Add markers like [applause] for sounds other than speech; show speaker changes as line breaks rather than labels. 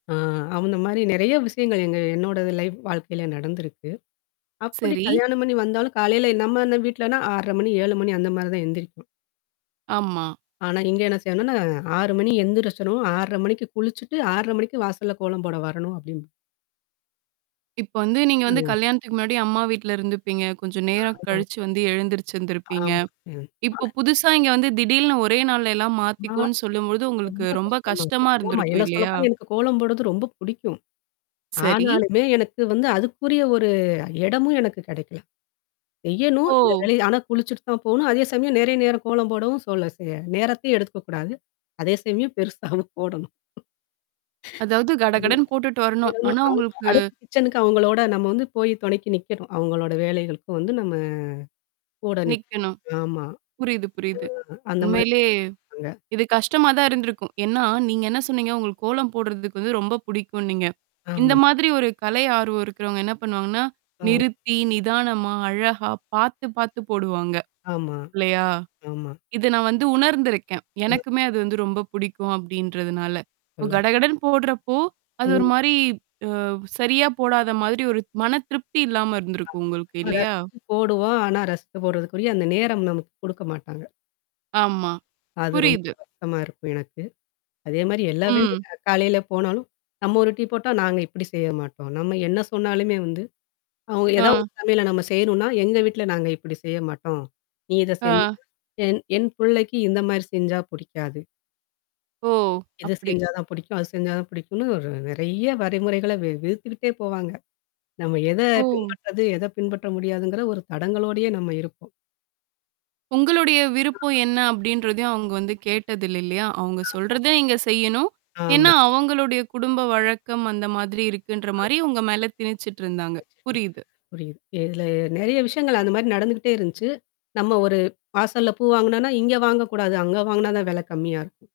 அ அவுங்க மாரி நெறைய விஷயங்கள் எங்க என்னோட லைஃப் வாழ்க்கையில நடந்திருக்கு. அப்படி
சரி.
கல்யாணம் பண்ணி வந்தாலும் காலையில நம்ம இந்த வீட்லன்னா 6 1/2 மணி, 7 மணி அந்த மாரி தான் எந்திரிப்போம்.
ஆமா.
ஆனா, இங்க என்ன செய்யணனன்னா 6 மணி எந்திரிஞ்சிடணும். 6 1/2 மணிக்கு குளிச்சுட்டு மணிக்கு வாசல்ல கோலம் போட வரணும் அப்டிம்பா
இப்ப வந்து நீங்க வந்து
ம்.
கல்யாணத்துக்கு முன்னாடி அம்மா வீட்ல இருந்துப்பீங்க. கொஞ்சம் நேரம்
ம்.
கழிச்சு வந்து எழுந்திரிச்சுிருந்திருப்பீங்க.
ஆமா. ம்.
இப்ப
[unintelligible]
புதுசா இங்க வந்து திடீர்னு ஒரே நாள் எல்லாம்
ஆ
மாத்திக்கவோன்னு சொல்லும்பொழுது உங்களுக்கு
ரொம்ப
ரொம்ப
கஷ்டமா இருக்கும்.
கஷ்டமா
ஆமா.
இருந்திருக்கும்
என்ன
இல்லையா?
சொல்லப்போனா எனக்கு கோலம் போடுறது ரொம்ப பிடிக்கும்.
சரி.
ஆனாலுமே எனக்கு வந்து அதுக்குரிய ஒரு இடமும் எனக்கு கிடைக்கல, செய்யணும். இந்த
ஓ!
வேலைய ஆனா குளிச்சுட்டு தான் போணும். அதே சமயம் நெறைய நேரம் கோலம் போடவும் சொல்ல சே நேரத்தையும் எடுத்துக்கக்கூடாது. அதே சமயம் பெருசாவும் போடணும்.
அதாவது கடகடன்னு போட்டுட்டு வரணும்.
போடணும்.
ஆனா
அவ
உங்களுக்கு
அடுத்த கிச்சனுக்கு அவங்களோட நம்ம வந்து போய் தொணைக்கு நிக்கணும். அவங்களோட வேலைக்களுக்கு வந்து நம்ம கூட நிக்கணும்.
நிக்கணும்.
ஆமா.
புரியுது, புரியுது.
ஆ அந்த மாரி.
உண்மையிலே
அங்க.
இது கஷ்டமா தான் இருந்திருக்கும். ஏன்னா, நீங்க என்ன சொன்னீங்க? உங்களுக்கு கோலம் போடுறதுக்கு வந்து ரொம்ப புடிக்கும்ன்னீங்க. இந்த
ஆமா.
மாதிரி ஒரு கலை ஆர்வம் இருக்கிறவங்க என்ன பண்ணுவாங்கன்னா?
ம்.
நிறுத்தி நிதானமா அழகா பார்த்து, பார்த்து போடுவாங்க.
ஆமா.
இல்லையா?
ஆமா.
இத நான் வந்து உணர்ந்திருக்கேன்.
ம்.
எனக்குமே அது வந்து ரொம்ப பிடிக்கும் அப்டின்றதுனால. இப்ப
எல்லாம்.
கடகடன்னு போடுறப்போ, அது ஒரு
ம்.
மாரி அவ் சரியா போடாத மாதிரி ஒரு மன திருப்தி இல்லாம இருந்திருக்கும் உங்களுக்கு
ஆ
இல்லையா?
ரசிச்சு போடுவோம். ஆனா ரசித்து போடுறதுக்குரிய அந்த நேரம் நமக்கு குடுக்க மாட்டாங்க.
ஆமா.
அது ரொம்ப
புரியுது.
வறுத்தமா இருக்கும் எனக்கு. அதே மாரி எல்லா வேலையும்
ம்.
காலையில போனாலும். நம்ம ஒரு டீ போட்டா நாங்க இப்படி செய்ய மாட்டோம். நம்ம என்ன சொன்னாலுமே வந்து, அவுங்க
ஆ.
ஏதாவது உங்க சமையல நம்ம செய்யணும்னா, எங்க வீட்ல நாங்க இப்படி செய்ய மாட்டோம். நீ இத செஞ்ச
ஆ.
என் என் புள்ளைக்கு இந்த மாரி செஞ்சா புடிக்காது.
ஓ!
இது
அப்படி.
செஞ்சா தான் புடிக்கும். அது செஞ்சா தான் புடிக்குனு ஒரு நெறைய வரைமுறைகள்ல விதிச்சிக்கிட்டே போவாங்க. நம்ம எத
ஓ!
பின்பற்றது, எத பின்பற்ற முடியாதுங்கிற ஒரு தடங்களோடயே நம்ம இருப்போம்.
உங்களுடைய விருப்பம்
ஆமா,
என்ன அப்டின்றதையும் அவங்க வந்து கேட்டதில்ல இல்லையா? அவங்க சொல்றத நீங்க செய்யணும்?
ஆமா.
ஏன்னா,
ஆமா.
அவங்களுடைய குடும்ப வழக்கம் அந்த மாதிரி இருக்குன்ற
ஆமா.
மாரி உங்க மேல திணிச்சுட்டு இருந்தாங்க.
[unintelligible]
புரியுது.
புரியுது. இதில நெறைய விஷயங்கள் அந்த மாரி நடந்துகிட்டே இருந்துச்சு. நம்ம ஒரு வாசல்ல பூ வாங்குனோம்னா, இங்க வாங்கக்கூடாது. அங்க வாங்குனா தான் வெல கம்மியா இருக்கும்.